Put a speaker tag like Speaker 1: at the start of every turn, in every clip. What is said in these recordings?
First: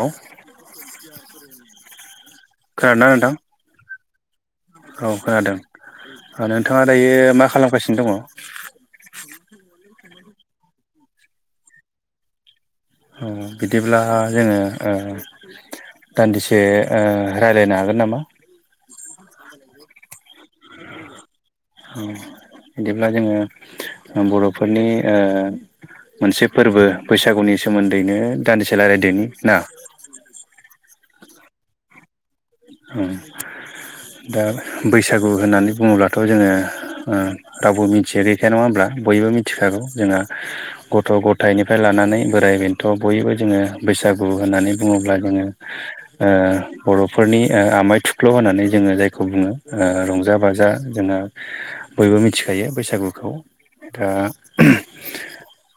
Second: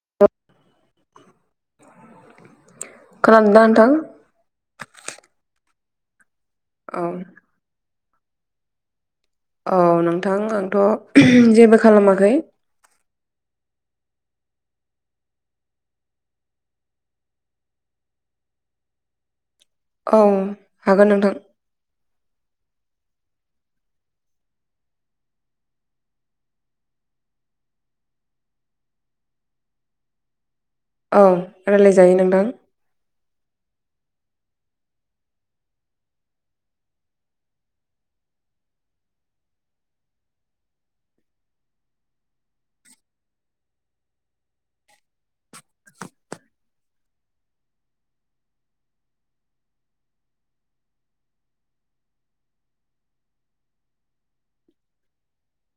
Speaker 1: हेल' खोनादों ना नोंथां
Speaker 2: दा नोंथां
Speaker 1: औ खोनादों नोंथाङा
Speaker 2: औ
Speaker 1: दायो मा खालामगासिनो दङ
Speaker 2: औ नोंथां आंथ' जेबो खालामाखै
Speaker 1: अ बिदिब्ला जोङो दान्दिसे ओ रायलायनो हागोन नामा
Speaker 2: औ हागोन नोंथां
Speaker 1: बिदिब्ला जोङो बर'फोरनि मोनसे फोरबो बैसागुनि सोमोन्दैनो दानदिसेला रायलायदोनि ना
Speaker 2: औ रायलायजायो नोंथां
Speaker 1: दा बैसागु होननानै बुङोब्लाथ' जोङो रावबो मिथिया गैखाया नङा होमब्ला बयबो मिथिखागौ जोंहा गथ' गथायनिफ्राय लानानै बोराइ बेन्थ' बयबो जोङो बैसागु होननानै बुङोब्ला जोङो ओ बर'फोरा फोरनि ओ आमाय थुख्ल' होननानै जोङो जायखौ बुङो रंजा बाजा जोंहा बयबो मिथिखायो बैसागुखौ दा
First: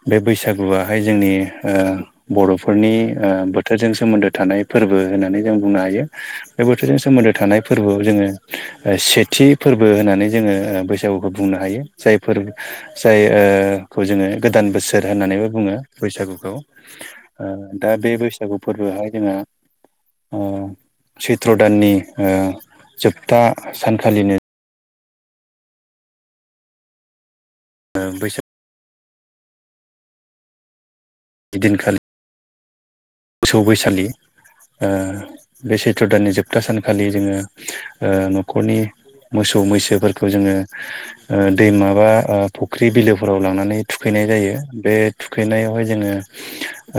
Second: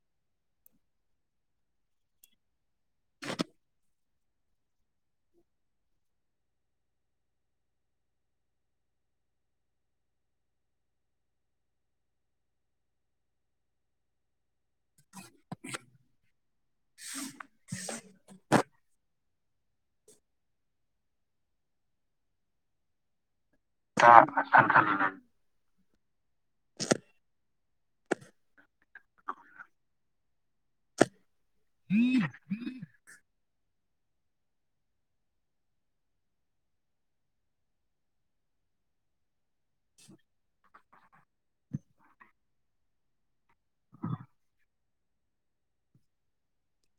Speaker 1: बे बैसागुआहाय जोंनि बर'फोरनि बोथोरजों सोमोन्दो थानाय फोरबो होननानै जों बुंनो हायो बे बोथोरजों सोमोन्दो थानाय फोरबोआव जोङो सेथि फोरबो होननानै जोङो बैसागुखौ बुंनो हायो जाय फोरबो जायखौ जोङो गोदान बोसोर होननानैबो बुङो बैसागुखौ ओ दा बे बैसागु फोरबोआहाय जोंहा ओ सैत्र' दाननि ओ जोबथा सानखालिनो
Speaker 2: सानखालिनो
Speaker 1: ओ बैसाग दिनखालि
Speaker 2: [unintelligible]
Speaker 1: मोसौ बैसालि बे सैथ्र दाननि जोबथा सानखालि जोङो न'खरनि मोसौ मैसोफोरखौ जोङो ओ दै माबा फुख्रि बिलोफोराव लांनानै थुखैनाय जायो बे थुखैनायावहाय जोङो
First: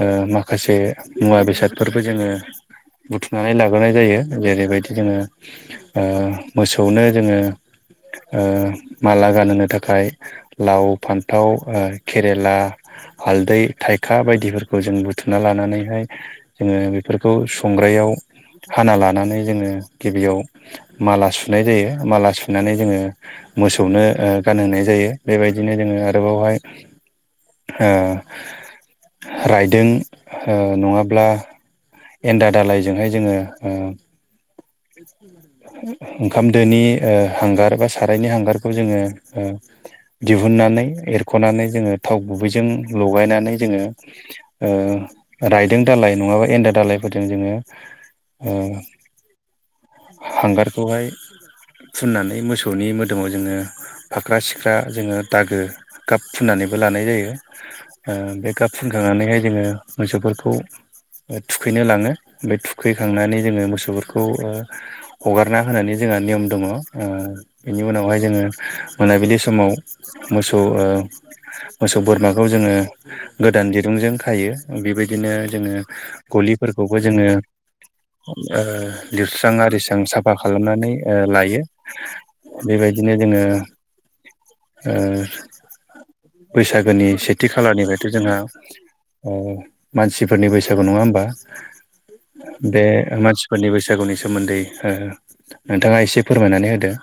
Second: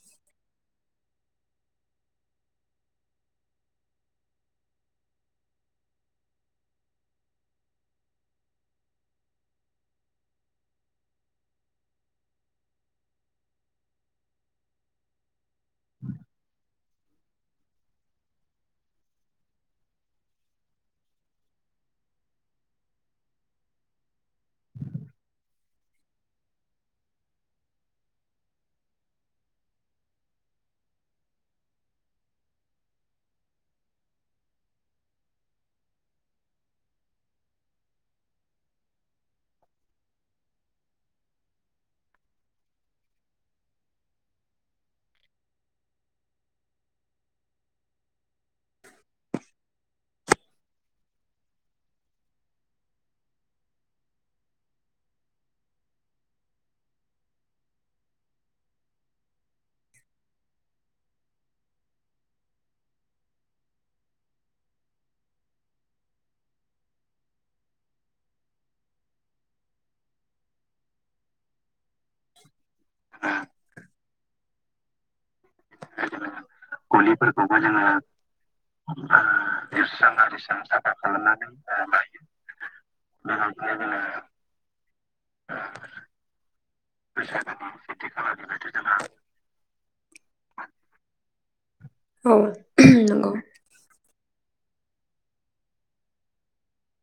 Speaker 1: ओ माखासे मुवा बेसादफोरबो जोङो बुथुमनानै लाबोनाय जायो जेरैबायदि जोङो ओ मोसौनो जोङो ओ माला गानहोनो थाखाय लाव फानथाव ओ केरेला हालदै थाइखा बायदिफोरखौ जों बुथुमना लानानैहाय जोङो बेफोरखौ संग्रायाव हाना लानानै जोङो गिबियाव माला सुनाय जायो माला सुनानै जोङो मोसौनो ओ गानहोननाय जायो बेबायदिनो जोङो आरोबावहाय ओ रायदों ओ नङाब्ला अब्ला एनदा दालइजोंहाय जोङो ओंखाम दोनि हांगार बा सारायनि हांगारखौ जोङो ओ दिहुननानै एरख'नानै जोङो थाव गुबैजों लगायनानै जोङो ओ राय दों दालाय नङाबा एनदा दालायफोरजों जोङो हांगारखौहाय फुननानै मोसौनि मोदोमाव जोङो फाख्रा सिख्रा जोङो दागो गाब फुननानैबो लानाय जायो ओ बे गाब फुंखांनानैहाय जोङो मोसौफोरखौ थुखैनो लाङो बे थुखैखांनानै जोङो मोसौफोरखौ हगारना होनानै जोंहा नियम दङ ओ बेनि उनावहाय जोङो मोनाबिलि समाव मोसौ मोसौ बोरमाखौ जोङो गोदान दिरुंजों खायो बेबायदिनो जोङो गलिफोरखौबो जोङो ओ लिरस्रां आरिस्रां साफा खालामनानै ओ लायो बेबायदिनो जोङो ओ बैसागोनि सेथि खालारनिफ्रायथ' जोंहा ओ मानसिफोरनि बैसागु नङा होमबा
Speaker 2: औ
Speaker 1: बे
Speaker 2: नंगौ
Speaker 1: मानसिफोरनि बैसागुनि सोमोनदै ओ नोंथांआ एसे फोरमायनानै होदो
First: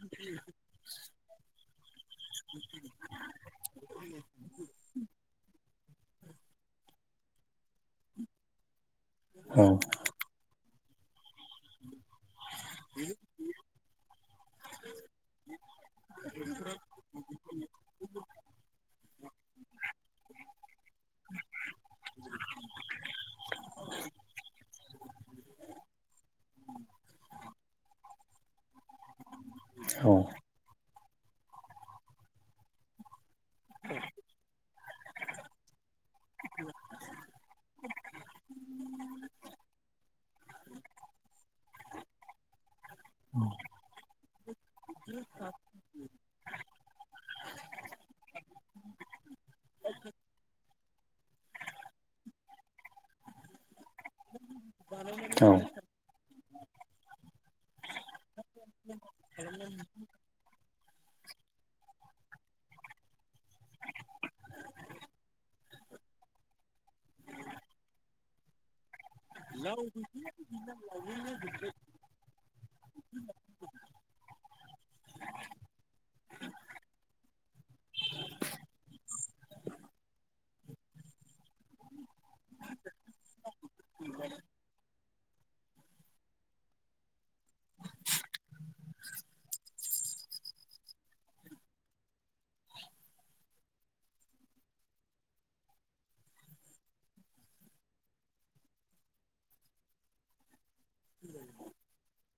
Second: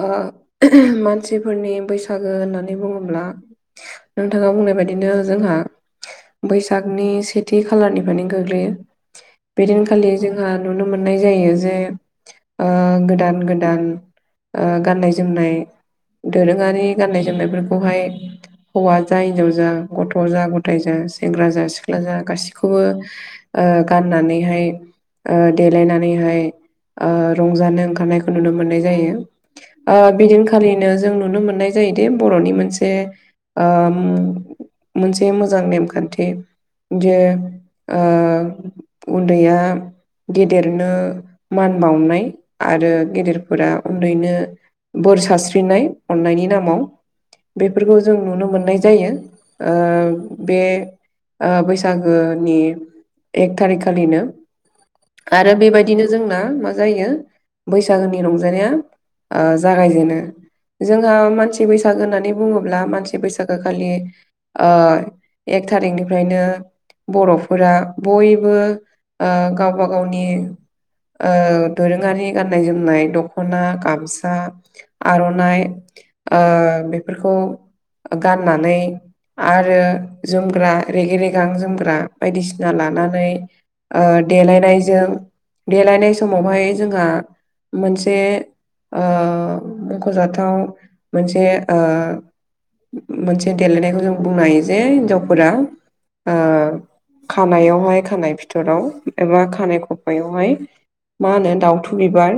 Speaker 2: ओ उम मानसिफोरनि बैसागो होननानै बुङोब्ला नोंथांआ बुंनाय बायदिनो जोंहा बैसागनि सेथि खालारनिफ्रायनो गोग्लैयो
Speaker 1: औ
Speaker 2: बेदिनखालि जोंहा नुनो मोननाय जायो जे ओ गोदान गोदान ओ गाननाय जोमनाय दोरोंआरि गाननाय जोमनायफोरखौहाय हौवा जा हिनजाव जा गथ' जा गथाय जा सेंग्रा जा सिख्ला जा गासैखौबो ओ गाननानैहाय ओ देलायनानैहाय ओ रंजानो ओंखारनायखौ नुनो मोननाय जायो ओ
Speaker 1: औ
Speaker 2: बिदिनखालिनो जों नुनो मोननाय जायोदि बर'नि मोनसे ओम मोनसे मोजां नेमखानथि जे ओ उन्दैआ गेदेरनो मान बावनाय आरो गेदेरफोरा उन्दैनो बोर सारस्रिनाय अन्नायनि नामाव बेफोरखौ जों नुनो मोननाय जायो ओ बे ओ बैसागोनि एक थारिकखालिनो
Speaker 1: औ
Speaker 2: आरो बेबायदि बिदिनो जोंना मा जायो बैसागोनि रंजानाया ओ जागायजेनो जोंहा मानसि बैसागो होननानै बुङोब्ला मानसि बैसागो खालि ओ एक थारिखनिफ्रायनो बर'फोरा बयबो ओ गावबा गावनि ओ दोरोंआरि गाननाय जोमनाय दख'ना गामसा आर'नाइ ओ बेफोरखौ ओ गाननानै आरो जोमग्रा रेगे रेगां जोमग्रा बायदिसिना लानानै ओ‌ देलायनायजों देलायनाय समावहाय जोंहा मोनसे ओ मख'जाथाव मोनसे ओ मोनसे देलायनायखौ जों बुंनो हायो जे हिन्जावफोरा ओ खानायावहाय खानाय फिथरावहाय एबा खानाइ खफायावहाय मा होनो दाउथु बिबार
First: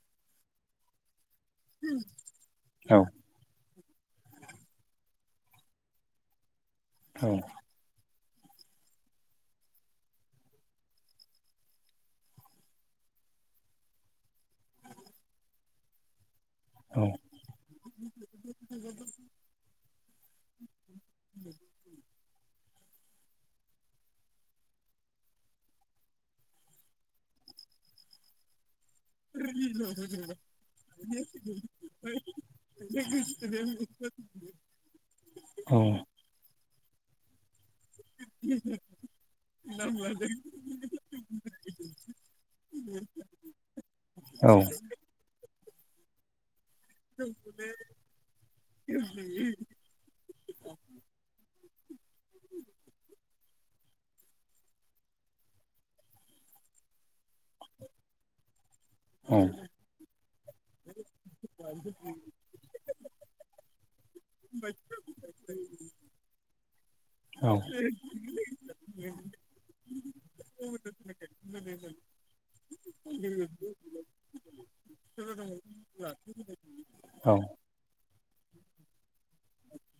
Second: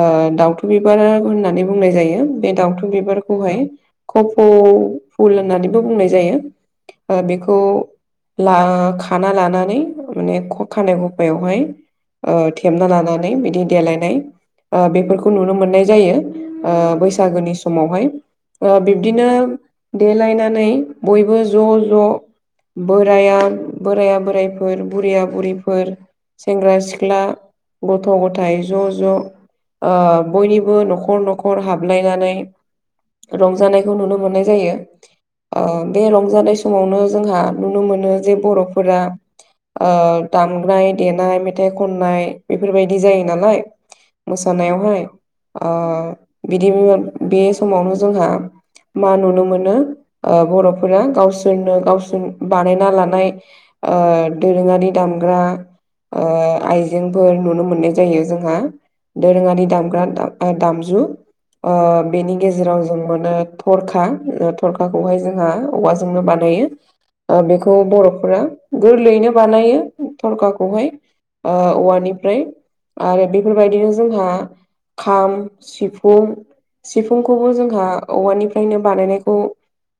Speaker 2: ओ दाउथु बिबार होननानै बुंनाय जायो बे दावथुन
Speaker 1: औ
Speaker 2: बिबार खौहाय कफौ फुल होननानैबो बुंनाय जायो ओ बेखौ ला खाना लानानै माने खानाय खफायावहाय ओ थेबना लानानै बिदि देलायनाय ओ बेफोरखौ नुनो मोननाय जायो ओ
Speaker 1: औ
Speaker 2: बैसागोनि सम समावहाय ओ बिब्दिनो देलायनानै बयबो ज' ज' बोराया बोराया बोराइफोर बुरैआ बुरिफोर सेंग्रा सिख्ला गथ' ग'थाय ज' ज' ओ बयनिबो न'खर न'खर हाबलायनानै रंजानायखौ नुनो मोननाय जायो ओ बे रंजानाय समावनो जोंहा नुनो मोनो जे बर'फोरा ओ दामनाय देनाय मेथाइ खननाय बेफोरबायदि जायो नालाय
Speaker 1: औ
Speaker 2: मोसानाव ओ बेदि बे समावनो जोंहा मा नुनो मोनो ओ बर'फोरा गावसोरनो गावसोर बानायना लानाय दोरोङारि दामग्रा आइजेंफोर नुनो मोननाय जायो जोंहा दोरोङारि दामग्रा दामजु बेनि गेजेराव जों मोनो थरखा थरखाखौहाय जोंहा औवाजोंनो बानायो बेखौ बर'फोरा गोरलैयैनो बानायो थरखाखौहाय ओ औवानिफ्राय आरो बेफोरबायदिनो जोंहा खाम सिफुं
Speaker 1: औ
Speaker 2: सिफुंखौबो जों जोंहा औवानिफ्रायनो बानायनाय खौ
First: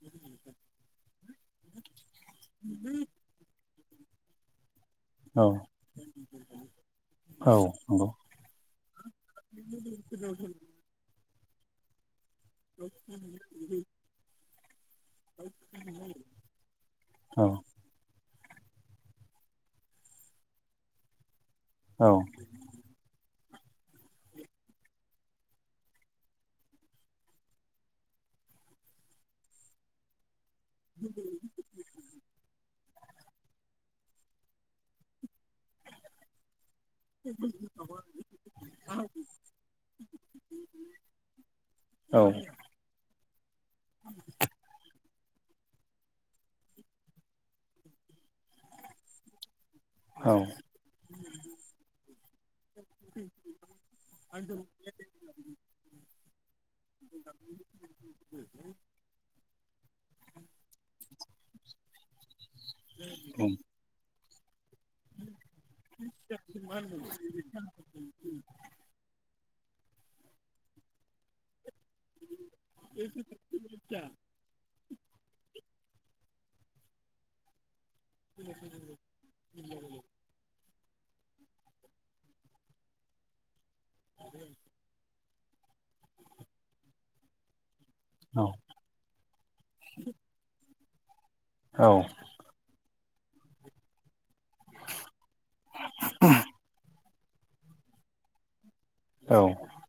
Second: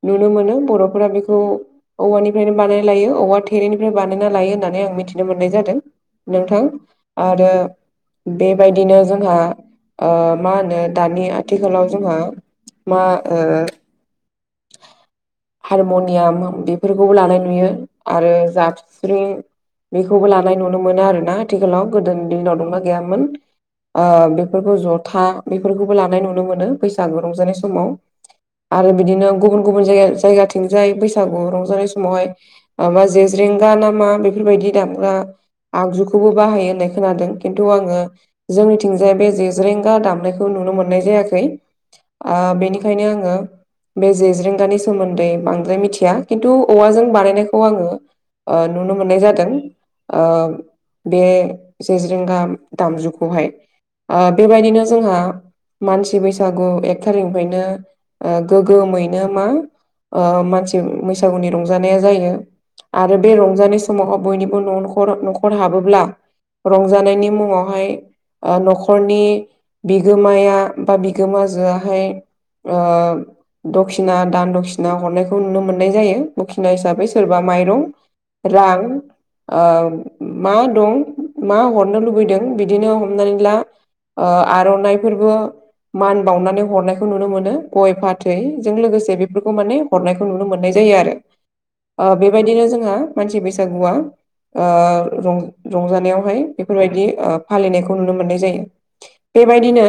Speaker 2: नुनो मोनो बर'फोरा बेखौ औवानिफ्रायनो बानाय लायो औवा थेरनि बानायनानै लायो होननानै आं मिथिनो
Speaker 1: औ
Speaker 2: मोननाय जादों नोंथां आरो
Speaker 1: औ नंगौ
Speaker 2: बे बेबायदिनो जोंहा मा होनो दानि आथिखालाव जोंहा मा ओ हारम'नियाम बेफोरखौबो लानाय
Speaker 1: औ
Speaker 2: नुयो आरो जाफस्रिं बेखौबो लानाय नुनो मोनो आरोना आथिखालाव
Speaker 1: औ
Speaker 2: गोदोनि दिनाव दंना गैयामोन बेफोरखौ जथा बेफोरखौबो लानाय नुनो मोनो बैसागु रंजानाय समाव आरो बिदिनो गुबुन गुबुन जाय जायगाथिंजाय बैसागु रंजानाय समावहाय माबा जेज्रेंगा नामा बेफोरबायदि दामग्रा आगजुखौबो बाहायो होननाय खोनादों खिन्थु आङो जोंनिथिंजाय बे जेज्रेंगा दामनायखौ नुनो मोननाय जायाखै ओ
Speaker 1: औ
Speaker 2: बेनिखायनो आङो बे जेज्रेंगानि सोमोन्दै बांद्राय मिथिया खिन्थु औवाजों बानायनायखौ आङो ओ नुनो मोननाय जादों ओ बे जेज्रेंगा दामजुखौहाय ओ बेबायदिनो जोंहा मानसि बैसागु एक थारिखनिफ्रायनो ओ गोगोमैनो मा ओ मानसि बैसागुनि रंजानाया जायो आरो बे रंजानाय समावहाय बयनिबो न न नखर नखर हाबोब्ला रंजानायनि मुङावहाय ओ नख खरनि बिगोमाया बा बिगोमाजोआहाय ओ दखिना दान दखिना हरनायखौ नुनो मोननाय जायो दखिना हिसाबै सोरबा माइरं रां ओ मा दं मा हरनो लुबैदों बिदिनो हमनानै ला आर'नाइफोरबो मान बावनानै हरनायखौ नुनो मोनो गय फाथै
Speaker 1: औ
Speaker 2: जों लोगोंसे बेफोरखौ माने हरनायखौ नुनो मोननाय जायो आरो,
Speaker 1: औ
Speaker 2: ओ बे बायदिनो जोंहा मानसि बैसागुआ ओ रं रंजानायावहाय बेफोरबायदि ओ फालिनायखौ नुनो मोननाय जायो
Speaker 1: औ
Speaker 2: बेबायदिनो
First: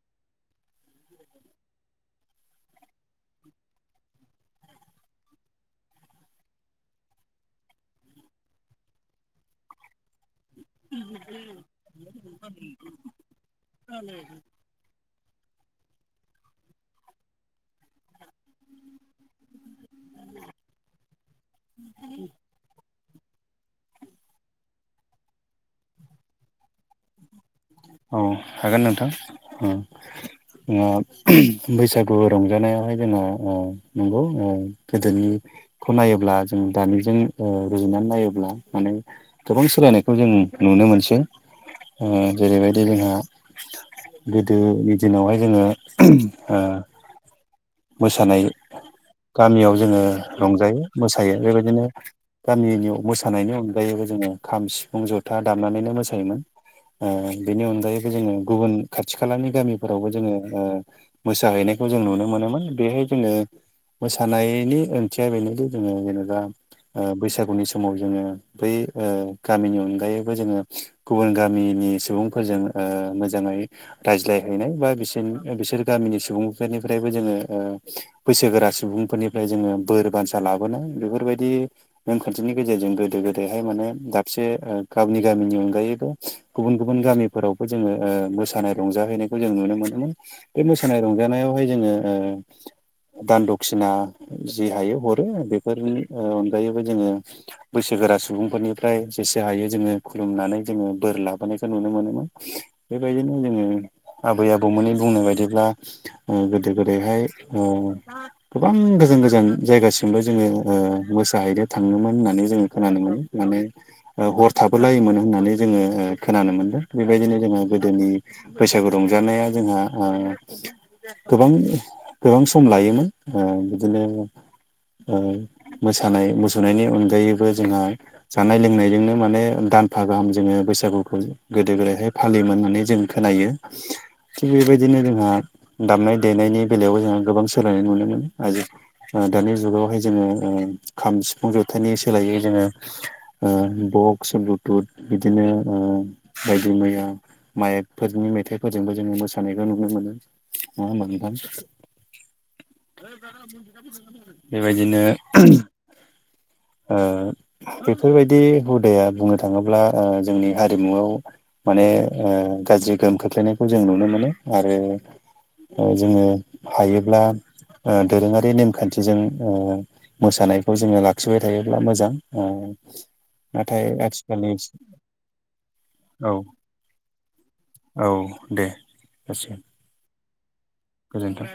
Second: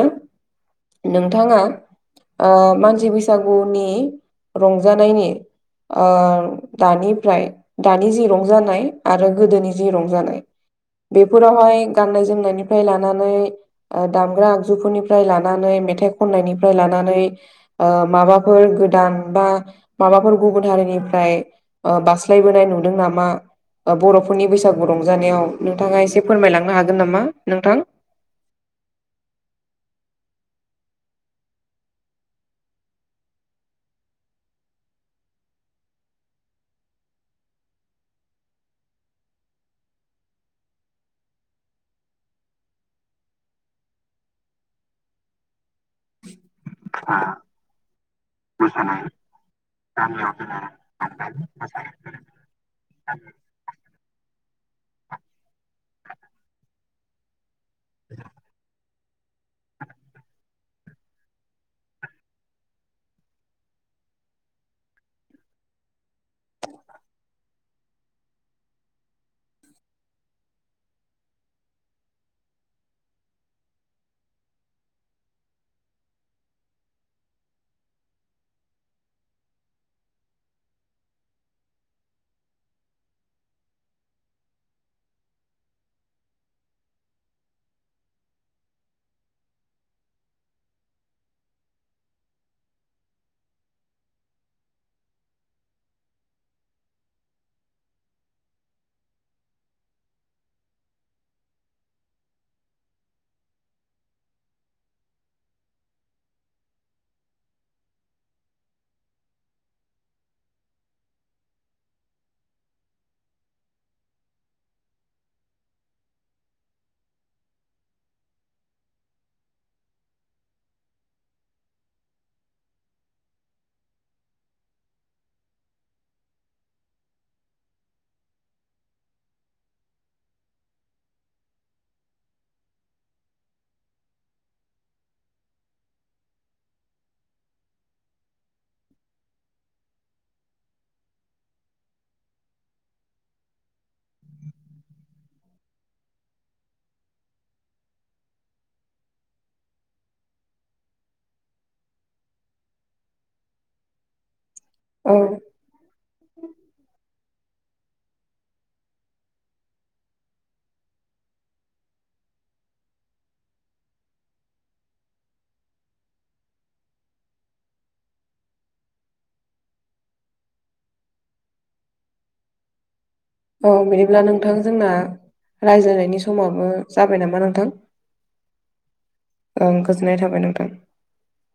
Speaker 2: नोंथाङा ओ मानसि बैसागुनि रंजानायनि ओ दानिफ्राय दानि जि रंजानाय आरो गोदोनि जि रंजानाय बेफोरावहाय गाननाय-जोमनायनिफ्राय लानानै ओ दामग्रा आगजुफोरनिफ्राय लानानै मेथाइ खननायनिफ्राय लानानै ओ माबाफोर गोदान बा माबाफोर गुबुन हारिनिफ्राय ओ बास्लायबोनाय नुदों नामा बर'फोरनि बैसागु रंजानायाव नोंथाङा एसे फोरमायलांनो हागोन नामा नोंथां?
Speaker 1: औ हागोन नोंथां औ बैसागु रंजानायावहाय जोंना ओ नंगौ ओ गोदोनि खौ नायोब्ला जों दानिजों रुजुनानै नायोब्ला माने गोबां सोलायनायखौ जों नुनो मोनसै ओ जेरैबायदि जोंहा गोदोनि दिनावहाय जोङो ओ
Speaker 2: [unintelligible]
Speaker 1: मोसानाय गामियाव जोङो रंजायो मोसायो बेबायदिनो गामिनि मोसानायनि अनगायै अनगायैबो जोङो खाम, सिफुं, जथा दामनानैनो मोसायोमोन। ओ बेनि अनगायैबो जोङो गुबुन खाथि खालानि गामिफोरावबो जोङो ओ मोसाहैनायखौ जोंङो ओ नुनो मोनोमोन बेहाय जोङो मोसानायनि ओंथिया बेनोदि जोङो जेनबा ओ ओ बैसागुनि समाव जोङो बै ओ गामिनि अनगायैबो जोङो गुबुन गामिनि सुबुंफोरजों ओ मोजाङै रायज्लायहैनाय बा बिसोर बिसोर गामिनि सुबुंफोरनिफ्रायबो जोङो। ओ बैसोगोरा सुबुंफोरनिफ्राय जोङो बोर बान्सा लाबोनाय बेफोरबायदि नेमखान्थिनि गेजेरजों गोदो गोदायहाय माने दाबसे गावनि गामिनि अनगायैबो गुबुन गुबुन गामिफोरावबो जोङो ओ मोसानाय रंजाहैनायखौ जों नुनो मोनोमोन। बे मोसानाय रंजानायावहाय जोङो ओ दान दखिना जि हायो हरो बेफोरनि ओ अनगायैबो जोङो ओ बैसोगोरा सुबुंफोरनिफ्राय जेसे हायो जोङो खुलुमनानै जोङो बोर लाबोनायखौ नुनो मोनोमोन। बेबायदिनो जोङो आबै-आबौमोननि बुंनाय बायदिब्ला ओ गोदो-गोदायहाय ओ गोबां गोजान गोजान जायगासिमबो जोङो ओ मोसाहैनो थाङोमोन होननानै जोङो खोनानो मोनो। माने ओ हर थाबोलायोमोन होननानै जोङो खोनानो मोनदों बेबायदिनो जोङो गोदोनि ओ बैसागु रंजानाया जोंहा गोबां ओ गोबां सम लायोमोन ओ बिदिनो ओ मोसानाय मुसुरनायनि अनगायैबो जोंहा जानाय लोंनायजोंनो माने दानफा गाहाम जोङो बैसागुखौ गोदो गोदायहाय फालियोमोन होननानै जों खोनायो। थिग बेबायदिनो जोंहा दामनाय देनायनि बेलायावबो हा गोबां सोलायनाय नुनो मोनो दायो। दानि जुगावहाय जोङो खाम सिफुं जथायनि सोलायै जोङो। ओ बक्स ब्लुथुथ बिदिनो बायदि मैया माइकफोरनि मेथाइफोरजोंबो जोङो मोसानायखौ नुनो मोनो नङा होमबा नोंथां? बेबादिनो
Speaker 2: औ
Speaker 1: बेफोरबादि हुदाया बुंनो थाङोब्ला जोंनि हारिमुआव माने ओ गाज्रि गोहोम खोख्लैनायखौ जों नुनो मोनो आरो ओ जोङो हायोब्ला दोरोङारि नेमखान्थिजों मोसानायखौ जोङो ला खिबाय थायोब्ला मोजां ओ।
Speaker 2: ओ औ
Speaker 1: नाथाय
Speaker 2: बिदिब्ला
Speaker 1: आथिखालनि
Speaker 2: नोंथां जोंना रायज्लायनायनि
Speaker 1: औ
Speaker 2: समावबो जाबाय नामा नोंथां
Speaker 1: औ दे जासिगोन
Speaker 2: ओं। गोजोननाय थाबाय नोंथां।
Speaker 1: गोजोन्थों